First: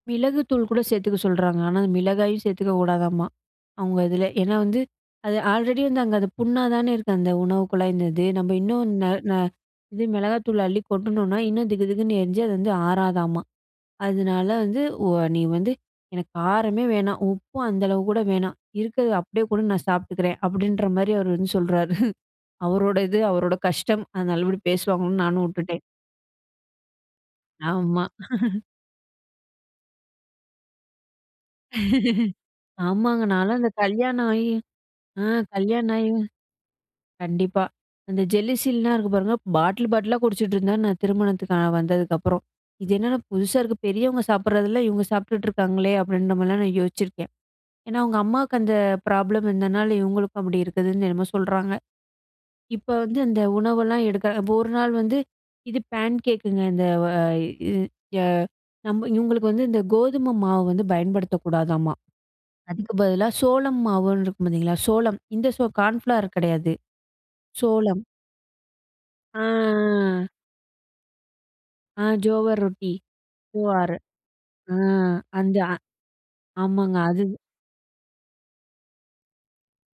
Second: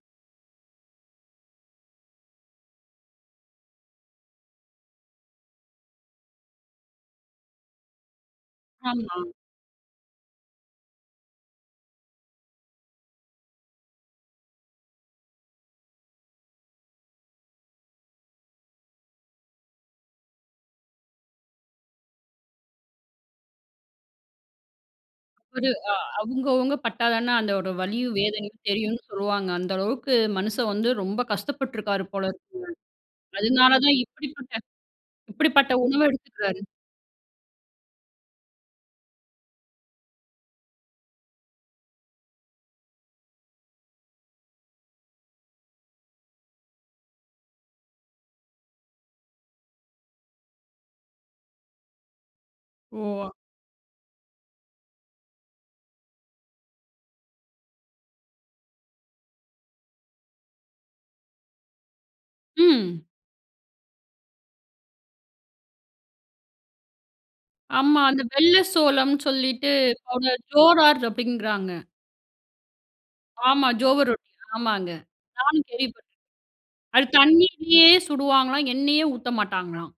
மிளகு தூள் கூட சேர்த்துக்க சொல்றாங்க. ஆனா மிளகாயும் சேர்த்துக்க கூடாதாம்மா, அவங்க இதுல. ஏன்னா வந்து அது ஆல்ரெடி வந்து அங்க அது புண்ணாதானே இருக்கு அந்த உணவு குழாய் இந்த இது. நம்ம இன்னும் ந ஆமா. ந [unintelligible] மிளகாய்த்தூள் அள்ளி கொட்டுனோம்னா இன்னும் திகுதிகுன்னு எரிஞ்சு அது வந்து ஆறாதாம்மா. அதனால வந்து ஒ நீ வந்து எனக்கு காரமே வேணாம். உப்பும் அந்த அளவுக்கு கூட வேணாம். இருக்குறத அப்படியே கூட நான் சாப்பிட்டுக்கிறேன் அப்படின்ற மாதிரி அவர் வந்து சொல்றாரு. அவரோட இது அவரோட கஷ்டம். அதனால அப்படி பேசுவாங்கன்னு நானும் புரி உட்டுட்டேன். அ அவங்க அவங்க பட்டாதானே அந்த ஒரு ஆமா. வலியும் வேதனையும் தெரியும்னு சொல்லுவாங்க. அந்த அளவுக்கு மனுஷன் வந்து ரொம்ப கஷ்டப்பட்டு இருக்காரு போல இருக்குங்க. ஆமாங்க. நான்லாம் இந்த அதனாலதான் கல்யாணம் ஆயி இப்படிப்பட்ட அ இப்படிப்பட்ட கல்யாணம் உணவை ஆயி எடுத்துக்கிறார். கண்டிப்பா அந்த Gelusilல்லாம் இருக்கு பாருங்க பாட்டில் பாட்டிலா குடிச்சிட்டு இருந்தாரு, நான் திருமணத்துக்கு வந்ததுக்கு அப்புறம். இது என்னடா புதுசா இருக்கு பெரியவங்க சாப்பிடுறதெல்லாம் இவங்க சாப்பிட்டுட்டு இருக்காங்களே அப்படின்ற மாதிரிலாம் நான் யோசிச்சிருக்கேன். ஏன்னா அவங்க அம்மாவுக்கு அந்த ப்ராப்ளம் இருந்ததுனால இவங்களுக்கும் அப்படி இருக்குதுன்னு என்னமோ சொல்றாங்க. இப்ப வந்து ஓ. அந்த உணவெல்லாம் எடுக்க, இப்ப ஒரு நாள் வந்து இது பேன்கேக்குங்க, இந்த நம்ம இவங்களுக்கு வந்து இந்த கோதுமை மாவு வந்து பயன்படுத்தக் கூடாதாம்மா. அதுக்கு ம். பதிலா சோளம் மாவுன்னு இருக்கு பாத்தீங்களா சோளம் இந்த கான்ஃப்ளார் கிடையாது சோளம். ஆமா. அந்த வெள்ளை சோளம்ன்னு ஆ. சொல்லிட்டு, அவங்க ஜோரார் அப்படிங்கிறாங்க. ஆ ஜோவர் ரொட்டி. ஆமாம். ஜோவார். ஜோவர் ரொட்டி அ ஆமாங்க அந்த நானும் அ கேள்விப்பட்டேன், ஆமாங்க அது அது தண்ணியிலயே சுடுவாங்களாம் எண்ணெயே ஊத்த மாட்டாங்களாம்.